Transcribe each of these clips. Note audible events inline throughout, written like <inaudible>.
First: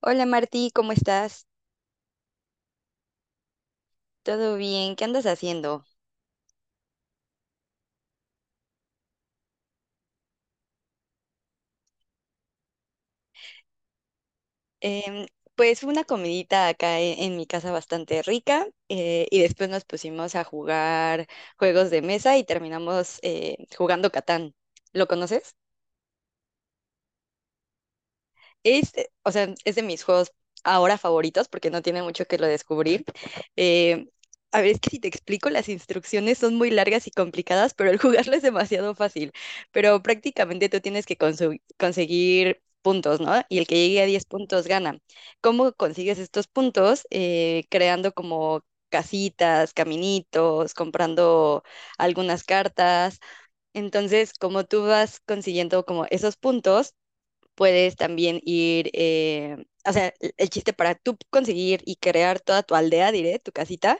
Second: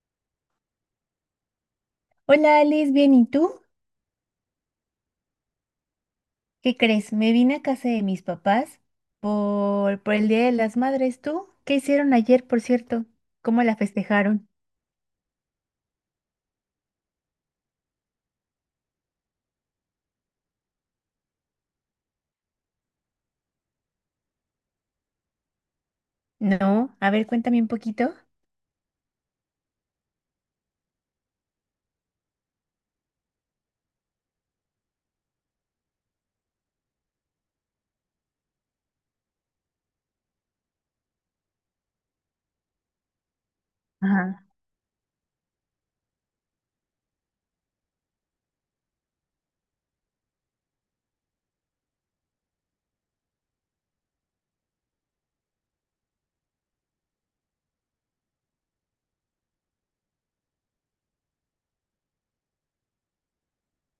Hola Martí, ¿cómo estás? Hola Alice, bien, ¿y tú? ¿Todo bien? ¿Qué andas haciendo? ¿Qué crees? Me vine a casa de mis papás por el Día de las Madres. ¿Tú? ¿Qué hicieron ayer, por cierto? ¿Cómo la festejaron? Em, pues una comidita acá en mi casa, bastante rica, y después nos pusimos a jugar juegos de mesa y terminamos jugando Catán. ¿Lo conoces? No, a ver, cuéntame un poquito. O sea, es de mis juegos ahora favoritos porque no tiene mucho que lo descubrir. Eh, a ver, es que si te explico, las instrucciones son muy largas y complicadas, pero el <laughs> jugarlo es demasiado fácil. Pero prácticamente tú tienes que conseguir puntos, ¿no? Y el que llegue a 10 Ajá. puntos gana. ¿Cómo consigues estos puntos? Creando como casitas, caminitos, comprando algunas cartas. Entonces, como tú vas consiguiendo como esos puntos, puedes también ir, o sea, el chiste para tú conseguir y crear toda tu aldea, diré, tu casita,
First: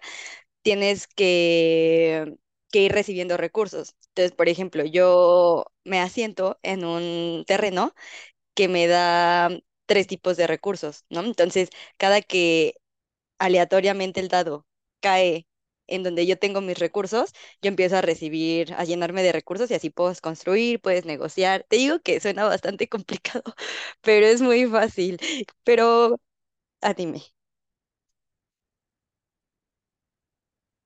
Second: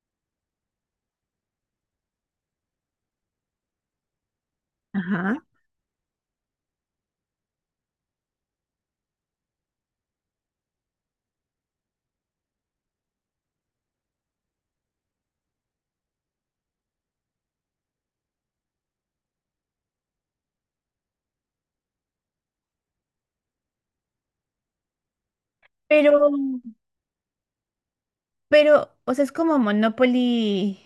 tienes que, que ir recibiendo recursos. Entonces, por ejemplo, Ah, yo me asiento en un terreno que me da tres tipos de recursos, ¿no? Entonces, cada que aleatoriamente el dado cae en donde yo tengo mis recursos, yo empiezo a recibir, a llenarme de recursos y así puedes construir, puedes negociar. Te digo que suena bastante complicado, <laughs> pero es muy fácil. Pero, Pero, ah, dime, pero o sea, es como Monopoly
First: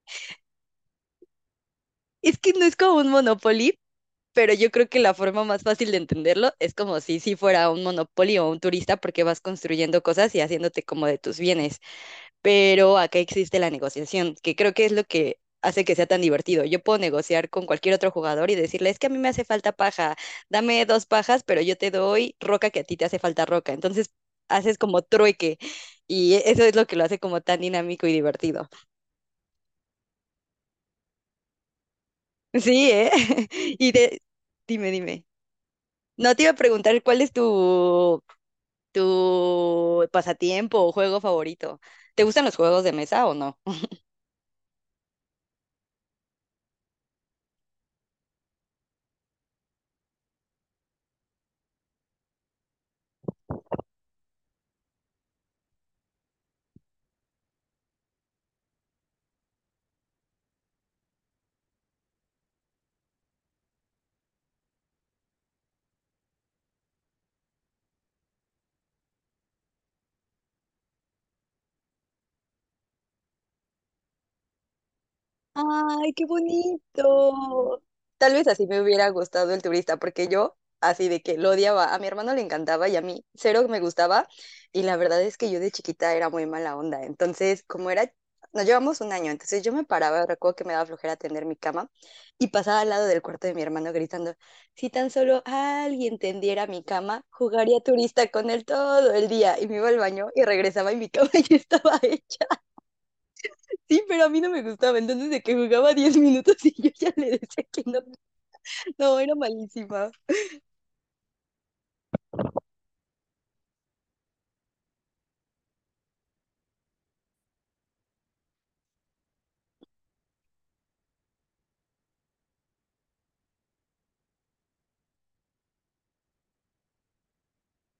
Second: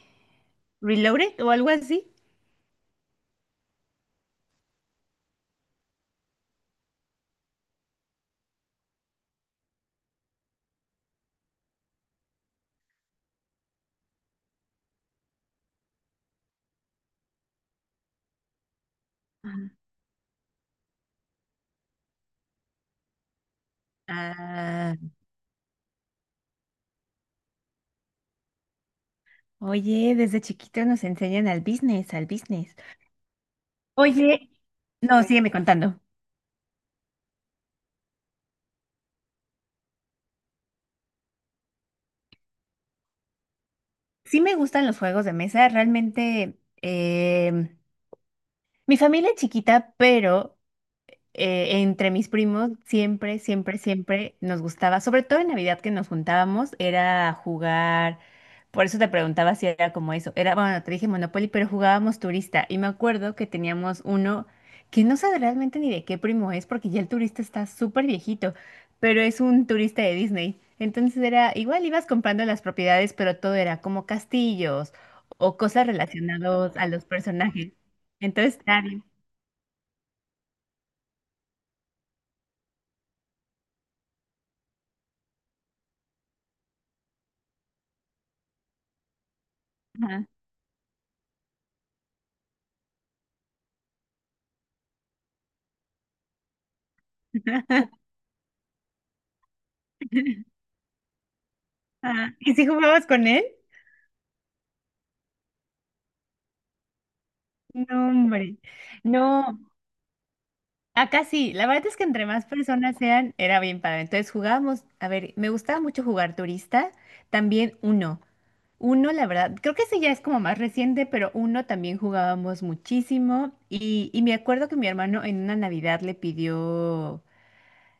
Reloaded o algo así. es que no es como un Monopoly, pero yo creo que la forma más fácil de entenderlo es como si fuera un Monopoly o un turista porque vas construyendo cosas y haciéndote como de tus bienes. Pero acá existe la negociación, que creo que es lo que hace que sea tan divertido. Yo puedo negociar con cualquier otro jugador y decirle, es que a mí me hace falta Ajá. paja, dame dos pajas, pero yo te doy roca, que a ti te hace falta roca. Entonces haces Ah, como trueque y eso es lo que lo hace como tan dinámico y divertido. oye, desde chiquito nos enseñan al business, al business. Sí, ¿eh? <laughs> Y de... Oye, dime, no, dime. sígueme contando. No, te iba a preguntar cuál es tu pasatiempo o juego favorito. ¿Te gustan los juegos de mesa o no? Sí me gustan los juegos de mesa, realmente em, mi familia es chiquita, pero entre mis primos siempre, siempre, siempre nos gustaba, sobre todo en Navidad que nos juntábamos, era jugar. Por eso te preguntaba si era como eso. Era, bueno, te dije Monopoly, pero jugábamos turista. Y me acuerdo que teníamos uno que no sé realmente ni de qué primo es, porque ya el turista está súper viejito, pero es un turista de Disney. Entonces era, igual ibas comprando las propiedades, pero todo era como castillos o cosas Ay, qué relacionadas a los personajes. bonito. Tal vez Entonces, así me está. hubiera gustado el turista, porque yo así de que lo odiaba. A mi hermano le encantaba y a mí cero me gustaba. Y la verdad es que yo de chiquita era muy mala onda. Entonces, como era, nos llevamos un año, entonces yo me paraba, Ajá. recuerdo que me daba flojera tender mi cama y pasaba al lado del cuarto de mi hermano gritando, si tan solo alguien tendiera mi cama, jugaría <laughs> turista con él todo el día. Y me iba al baño y regresaba y mi cama <laughs> ya estaba Ah, hecha. ¿y si jugabas con él? Sí, pero a mí no me gustaba. Entonces, de que jugaba 10 minutos y yo ya le decía que no. No, hombre. No, era No, malísima. acá sí. La verdad es que entre más personas sean, era bien padre. Entonces jugábamos, a ver, me gustaba mucho jugar turista, también uno. Uno, la verdad, creo que ese ya es como más reciente, pero uno también jugábamos muchísimo. Y me acuerdo que mi hermano en una Navidad le pidió.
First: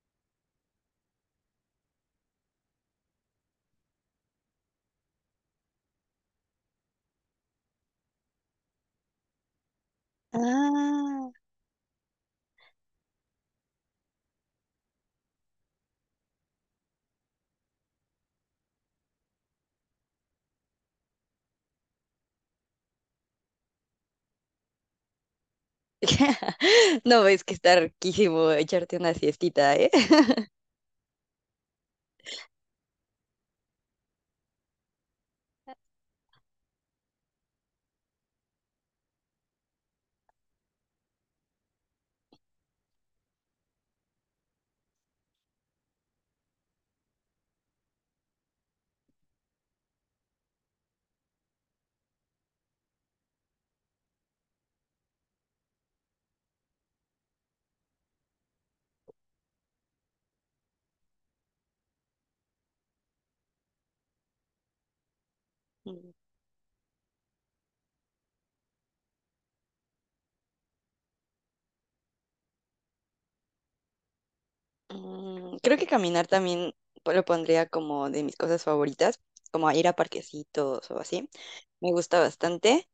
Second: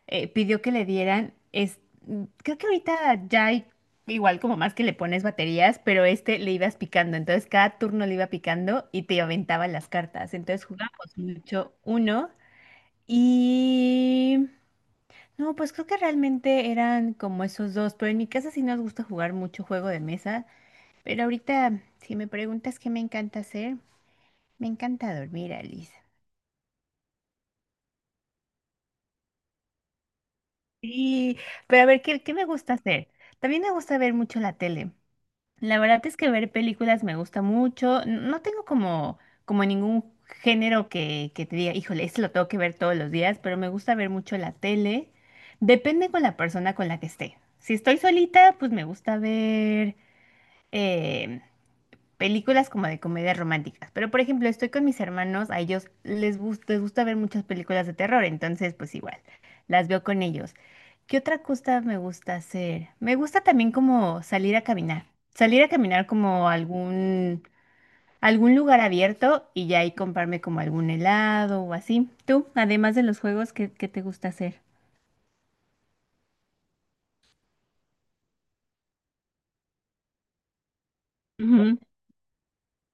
Pidió que le dieran, es, creo que ahorita ya hay igual como más que le pones baterías, pero este le ibas picando, entonces cada turno le iba picando y te aventaba las cartas, entonces jugamos Ah, mucho uno y... No, pues creo que realmente eran como esos dos, pero en mi casa sí nos gusta jugar mucho juego de mesa, pero ahorita si me preguntas qué me encanta hacer, me encanta dormir, Alice. <laughs> ¿no ves que está riquísimo echarte una siestita, eh? <laughs> Sí, pero a ver, ¿qué me gusta hacer? También me gusta ver mucho la tele. La verdad es que ver películas me gusta mucho. N- No tengo como, como ningún género que te diga, híjole, esto lo tengo que ver todos los días, pero me gusta ver mucho la tele. Depende con la persona con la que esté. Si estoy solita, pues me gusta ver, em, películas como de comedias románticas. Pero, por ejemplo, estoy con mis hermanos, a ellos les gusta ver muchas películas de terror, entonces, pues igual, las veo con ellos. ¿Qué otra cosa me gusta hacer? Me gusta también como salir a caminar. Salir a caminar Mm, como a algún, algún lugar abierto y ya ahí comprarme como algún helado o así. Tú, además de los juegos, ¿qué te gusta hacer? Creo que caminar también lo pondría como de mis cosas favoritas, como a ir a parquecitos o así. Ujú. Me gusta bastante.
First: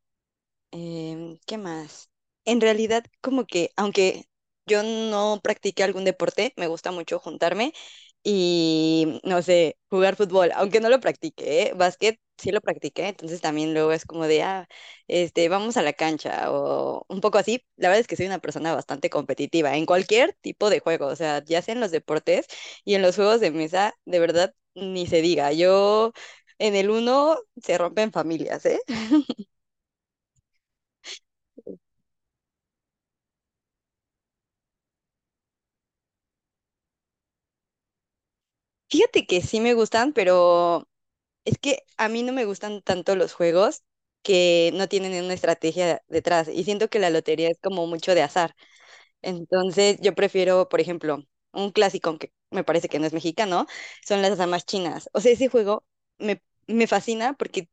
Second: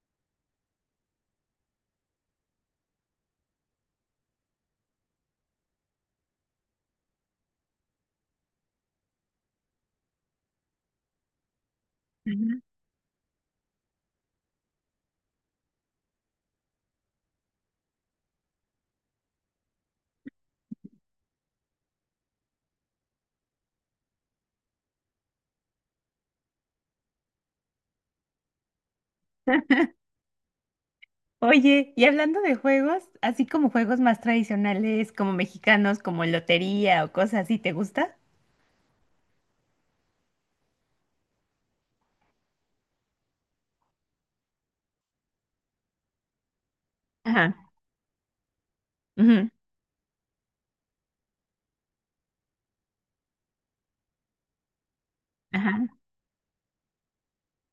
¿Qué más? En realidad, como que, aunque yo no practique algún deporte, me gusta mucho juntarme y, no sé, jugar fútbol, aunque no lo practique, ¿eh? Básquet sí lo practiqué, entonces también luego es como de, ah, este, vamos a la cancha o un poco así. La verdad es que soy una persona bastante competitiva en cualquier tipo de juego, o sea, ya sea en los deportes y en los juegos de mesa, de verdad, ni se diga. Yo en el uno se rompen familias, ¿eh? Oye, y hablando de juegos, así como juegos más tradicionales, como mexicanos, como lotería o cosas así, ¿te gusta? Fíjate que sí me gustan, pero es que a mí no me gustan tanto los juegos que no tienen una estrategia detrás y siento que la lotería Ajá, es como mucho de azar. ujú, Entonces yo prefiero, por ejemplo, un clásico que me parece que no es mexicano, son las damas chinas. O sea, ese juego ajá, me fascina porque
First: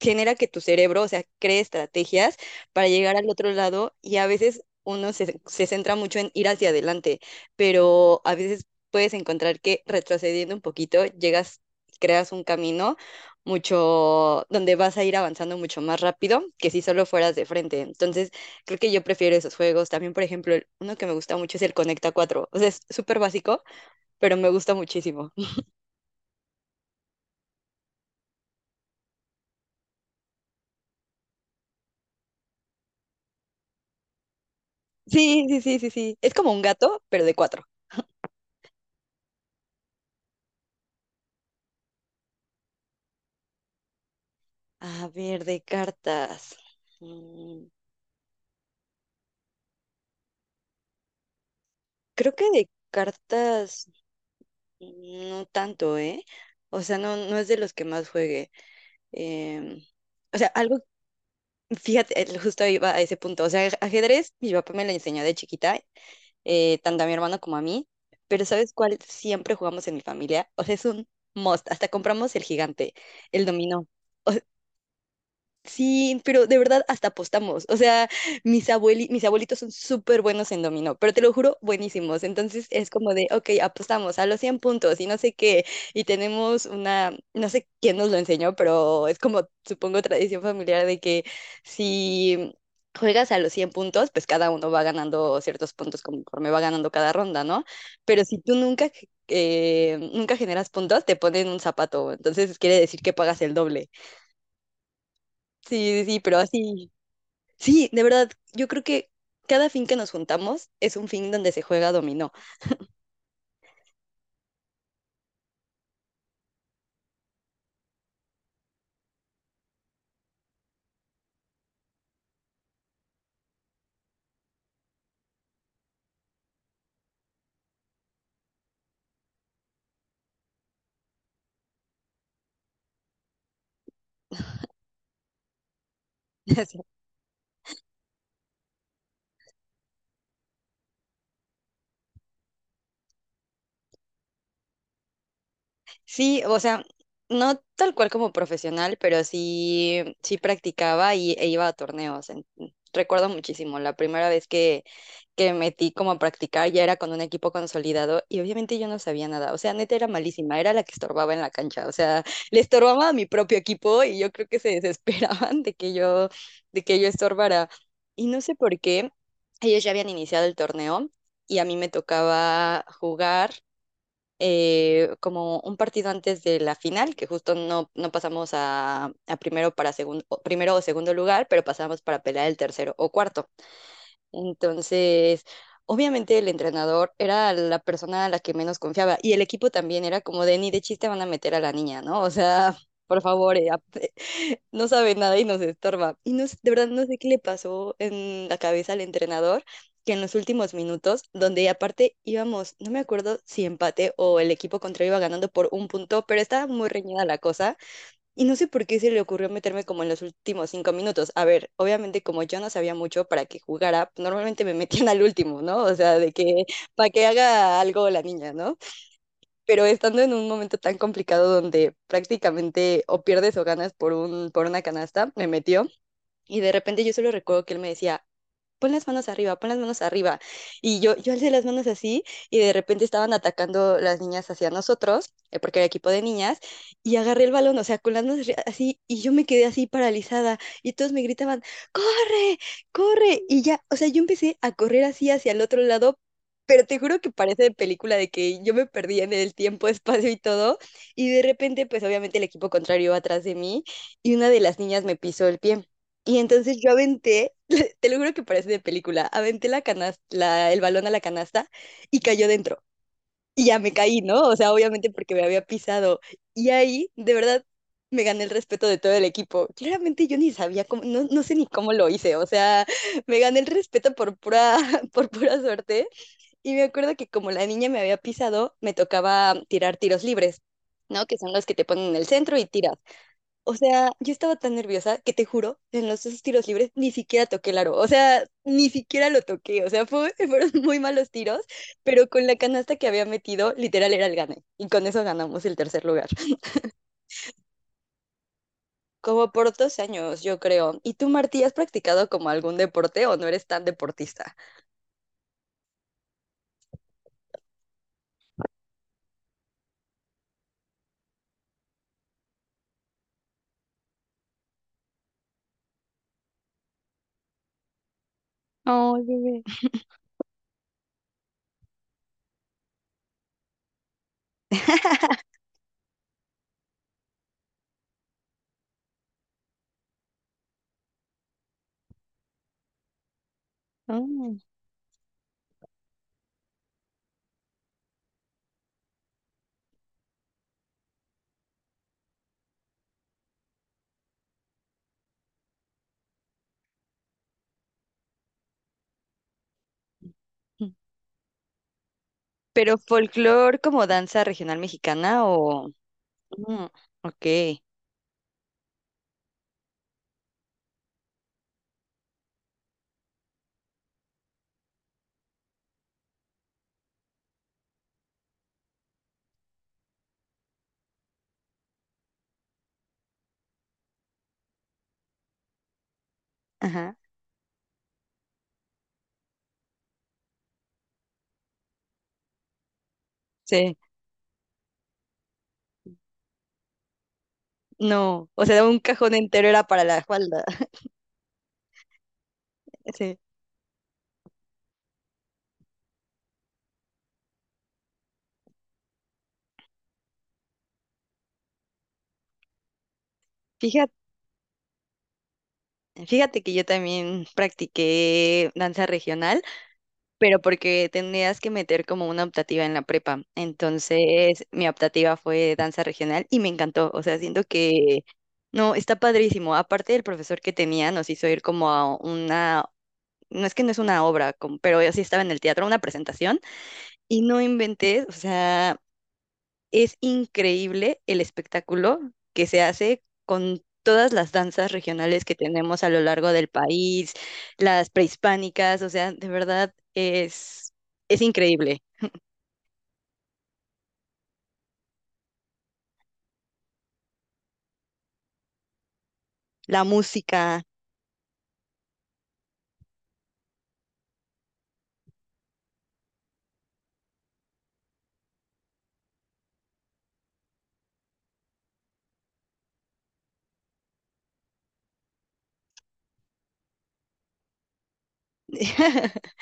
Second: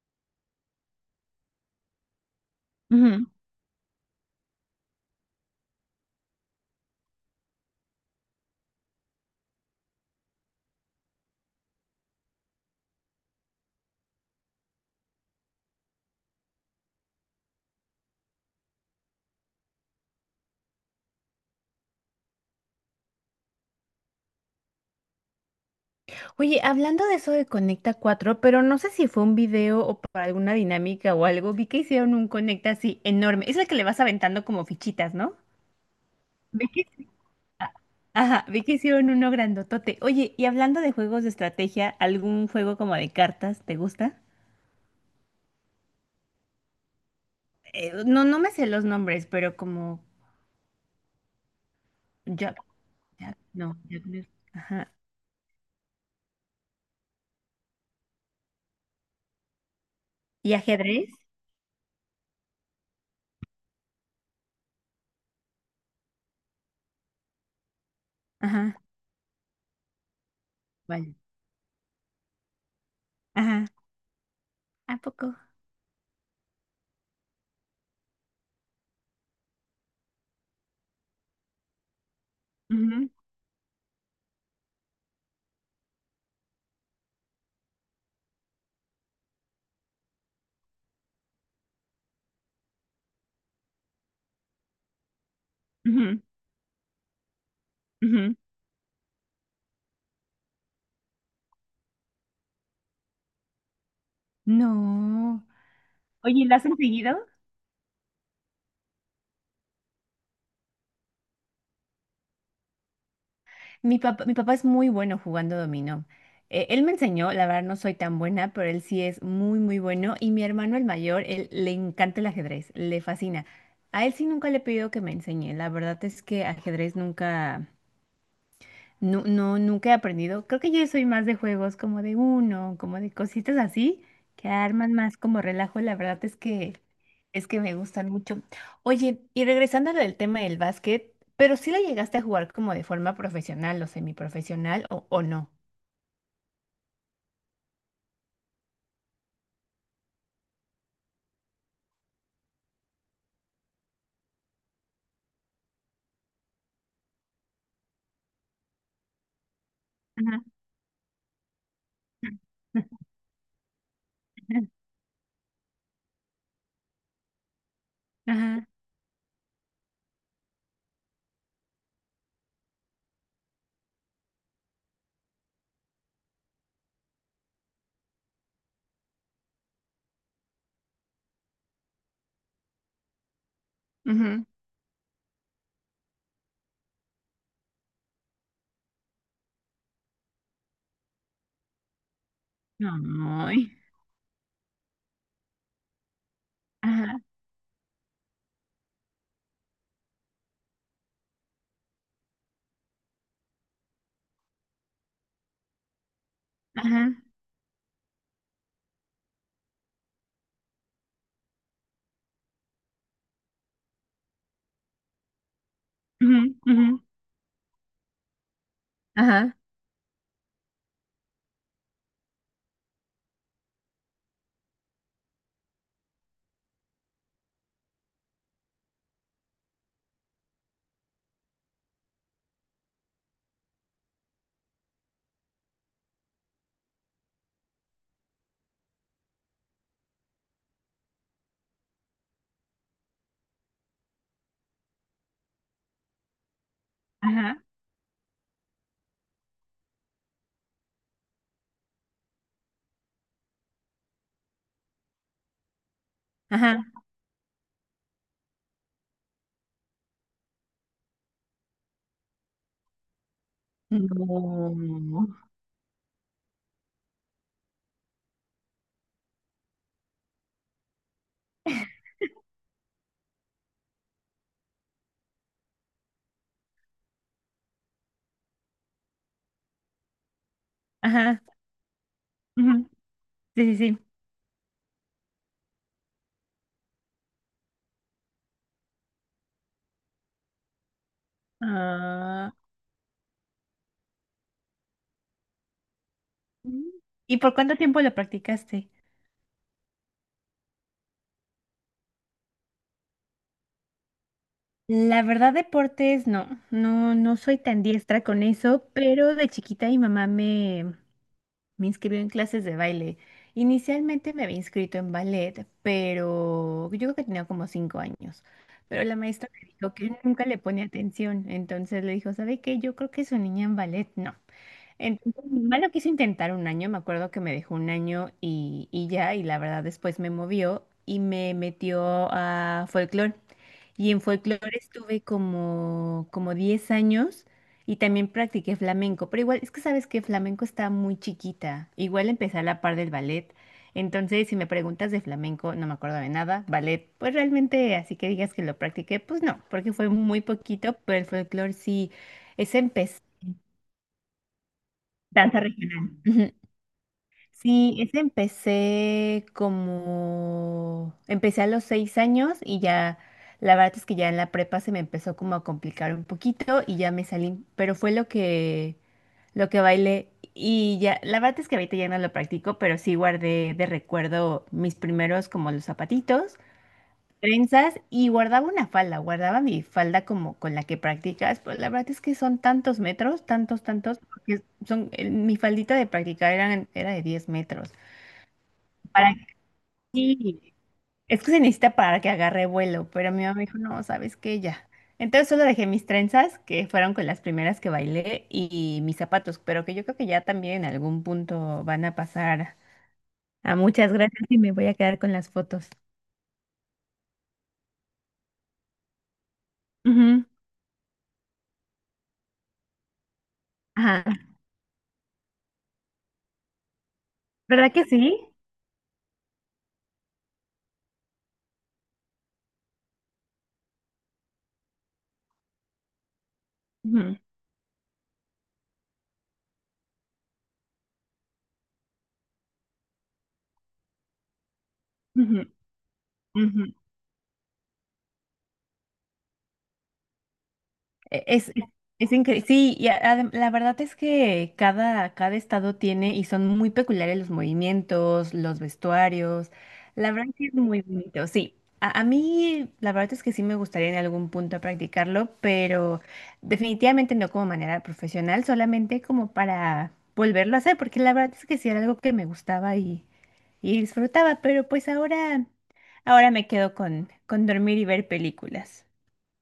genera que tu cerebro, o sea, cree estrategias para llegar ujú. al otro lado y a veces uno se centra mucho en ir hacia adelante, pero a veces puedes encontrar que retrocediendo un poquito llegas, creas un camino mucho, donde vas a ir avanzando mucho más rápido que si solo fueras de frente. Entonces, creo que yo prefiero esos juegos. También, por ejemplo, uno que me gusta mucho es el Conecta cuatro. O sea, es súper básico, pero me gusta muchísimo. Oye, hablando de eso de Conecta cuatro, pero no sé si fue un video o para alguna dinámica o algo, vi que hicieron un Conecta así enorme. Es el que le vas aventando como fichitas, ¿no? Sí, sí, sí, sí, sí. Es como un Ve que- gato, pero de cuatro. Ah, ajá, vi que hicieron uno grandotote. Oye, y hablando de juegos de estrategia, ¿algún juego como de cartas te gusta? A ver, de cartas. Mm, No, no me sé los nombres, pero como Creo que yo, de ya- No, cartas ya con el- Ajá. no tanto, ¿eh? O sea, no, no es de los que más juegue. Em, o sea, ¿Y algo, ajedrez? fíjate, justo iba a ese punto. O sea, ajedrez, mi papá me lo enseñó de chiquita, tanto a mi hermano como a mí. Pero ¿sabes Ajá, cuál siempre jugamos en mi familia? O sea, es un vale. must. Hasta compramos el gigante, el Ajá. dominó. ¿A poco? Sí, pero de verdad hasta apostamos. O sea, mis abuelitos son súper buenos en dominó, pero te lo juro, buenísimos. Entonces es Ujú, como de, ok, apostamos a los 100 puntos y no sé qué. Y tenemos una, no sé quién nos lo enseñó, pero es como, supongo, tradición familiar de que si juegas a los 100 puntos, pues cada uno va ganando ciertos puntos ujú, conforme va ganando cada ronda, ¿no? Pero ujú. si tú nunca, nunca generas puntos, te ponen un zapato. Entonces quiere decir que pagas el doble. No. Sí, sí, sí, pero Oye, ¿la has así. conseguido? Sí, de verdad, yo creo que cada fin que nos juntamos es un fin donde se juega dominó. Mi papá es muy bueno jugando dominó. Él me enseñó, la verdad no soy tan buena, pero él sí es muy, muy bueno. Y mi hermano el mayor, él le encanta el ajedrez, le fascina. A él sí nunca le he pedido que me enseñe. La verdad es que ajedrez nunca, no, no, nunca he aprendido. Creo que yo soy más de juegos como de uno, como de cositas así, que arman más como relajo. La verdad es que <laughs> me gustan mucho. Oye, y regresando al tema del básquet, pero sí la llegaste a jugar como de forma profesional o semiprofesional o no. Sí, o sea, no tal cual como profesional, pero sí, sí practicaba y, e iba a torneos. Recuerdo muchísimo, la primera vez que metí como a practicar, ya era con un equipo consolidado y obviamente yo no sabía nada. O sea, neta era Ajá, malísima, era la que estorbaba en la cancha. O sea, le estorbaba a <laughs> mi propio equipo y yo creo que se <laughs> desesperaban de que yo estorbara. Y no sé ajá, por qué, ellos ya habían iniciado el torneo y a mí me tocaba jugar como un partido antes de la final, que justo no pasamos a primero, para segundo, primero o segundo lugar, pero pasamos para pelear el tercero o cuarto. ujú. Entonces, obviamente el entrenador era la persona a la que menos confiaba y el equipo también era como de ni de chiste van a meter a la niña, ¿no? O sea, <laughs> por favor, Ay, no sabe nada y nos estorba. Y no, de verdad no sé ajá, qué le pasó en la cabeza al entrenador, que en los últimos minutos, donde aparte íbamos, no me acuerdo si empate o el equipo contrario iba ganando por un punto, pero estaba muy ajá, reñida la cosa. Y no sé por qué se le ocurrió meterme como en los últimos 5 minutos. A ver, obviamente como yo no sabía mucho para que jugara, pues, normalmente me metían al último, ¿no? O sea, de ujú, que ujú, para que haga algo la niña, ¿no? ajá, Pero estando en un momento tan complicado donde prácticamente o pierdes o ganas por por una canasta, me metió. Y de repente yo solo recuerdo que él me decía, pon las manos arriba, pon las manos arriba. Y yo alcé las manos así y de repente estaban atacando las niñas hacia nosotros, porque era equipo de niñas, y agarré el balón, o sea, con las manos así, y yo me quedé así paralizada y todos me gritaban, corre, corre. Y ya, o sea, yo empecé a correr así hacia el otro lado. Pero te juro que parece ajá, de película de que yo me perdía en el tiempo, <laughs> espacio y todo. Y de repente, pues obviamente el equipo contrario iba atrás de mí y una de las niñas me pisó el pie. Y entonces ajá. yo aventé, te lo juro que parece de película. Aventé la canasta, el balón a la canasta y cayó dentro. Y ya me caí, ¿no? O sea, obviamente No. porque me había pisado. Y ahí, de verdad, me gané el respeto de todo el equipo. Claramente yo ni sabía cómo, no sé ni cómo lo hice. O sea, <laughs> me gané el respeto por pura, <laughs> por pura suerte. Y me acuerdo que como la niña me había pisado, me tocaba tirar tiros libres, ¿no? Que Ajá. son los que te ponen en el centro y Ujú, tiras. O sí, sí, sí. sea, yo estaba tan nerviosa que te juro, en los esos tiros libres ni siquiera toqué el aro. O sea, ni siquiera lo toqué. O sea, <laughs> fueron muy malos tiros, pero con Ah. la canasta que había metido, literal era el gane. Y con eso ganamos el tercer lugar. Mm. ¿Y por cuánto tiempo lo practicaste? Como por 2 años, yo creo. ¿Y tú, Martí, has practicado como algún deporte o no eres tan deportista? La verdad, deportes, no, no, no soy tan diestra con eso, pero de chiquita me inscribió en clases de baile. Inicialmente me había inscrito en ballet, pero yo creo que tenía como 5 años. Pero la Ay, maestra bebé. me dijo que nunca le ponía atención, entonces le dijo, ¿sabe qué? Yo creo que su niña en ballet no. Entonces, mi mamá lo quiso intentar un año, me acuerdo que me dejó un año y ya, y la verdad después me movió y me metió a folclore. Y en Ay. folclore estuve como, como 10 años y también practiqué flamenco, pero igual es que sabes que flamenco está muy chiquita, igual empecé a la par del ballet. Entonces, si me preguntas de flamenco, no me acuerdo de nada. Ballet, pues realmente, así que digas que lo practiqué, pues no, porque fue muy poquito, pero el folclore sí es Pero empezar. folclore como danza regional mexicana Danza o... regional. Ujú. Mm, ok, Sí, ese empecé como, empecé a los 6 años y ya, la verdad es que ya en la prepa se me empezó como a complicar un poquito y ya me salí, pero fue lo que bailé y ya, la verdad es que ahorita ya no lo practico, pero sí guardé de recuerdo mis primeros como los zapatitos, ajá, trenzas y guardaba una falda, guardaba mi falda como con la que practicas, pues la verdad es que son tantos metros, tantos, sí, tantos, porque son, el- mi faldita de practicar eran, era de 10 metros. no, o sea, un cajón Para entero era para la falda, sí, <laughs> es que se necesita para que agarre vuelo, pero sí. mi mamá me dijo, no, ¿sabes qué? Ya. Entonces solo dejé mis trenzas, que fueron con las primeras que bailé, y mis zapatos, pero que yo creo que ya también en algún punto van a pasar a muchas Fíjate, gracias y me voy a quedar con las fotos. fíjate que yo también practiqué danza regional, Ujú, pero porque tenías que meter como una optativa en la prepa, ajá. entonces mi optativa fue danza regional y me encantó, o sea, siento ¿Verdad que que, sí? no, está padrísimo, aparte del profesor que tenía nos hizo ir como a una... No es que no es una obra, como- pero yo sí estaba en el teatro, una presentación, Ujú, y no inventé, o sea, es increíble el espectáculo que se hace con todas las danzas regionales que ujú, tenemos a lo largo del ujú. país, las prehispánicas, o sea, de verdad es E- increíble. es increíble. Sí, y a- adem- la verdad es que cada, cada estado tiene y son muy peculiares los movimientos, los vestuarios. La La verdad que es música. muy bonito. Sí, a mí la verdad es que sí me gustaría en algún punto practicarlo, pero definitivamente no como manera profesional, solamente como para volverlo a hacer, porque la verdad es que sí era algo que me gustaba y disfrutaba, pero pues ahora, ahora me quedo con dormir y ver películas. <laughs>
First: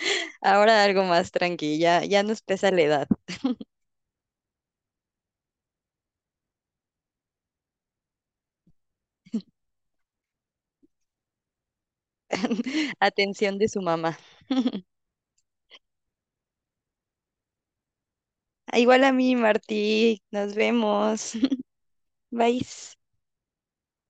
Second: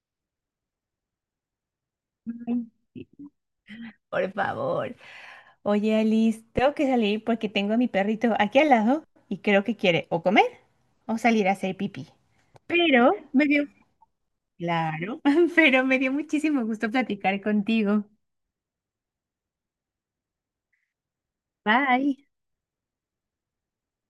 Ahora algo más tranquila, ya nos Ay, pesa la sí, edad. por favor. Oye, Alice, tengo que salir porque tengo a mi perrito aquí al lado y creo que quiere o comer o salir a hacer pipí. <laughs> Pero me Atención dio, de su mamá. claro, <laughs> pero me dio muchísimo gusto platicar contigo. Ah, igual a mí, Martí, nos vemos. Bye. <laughs> Bye.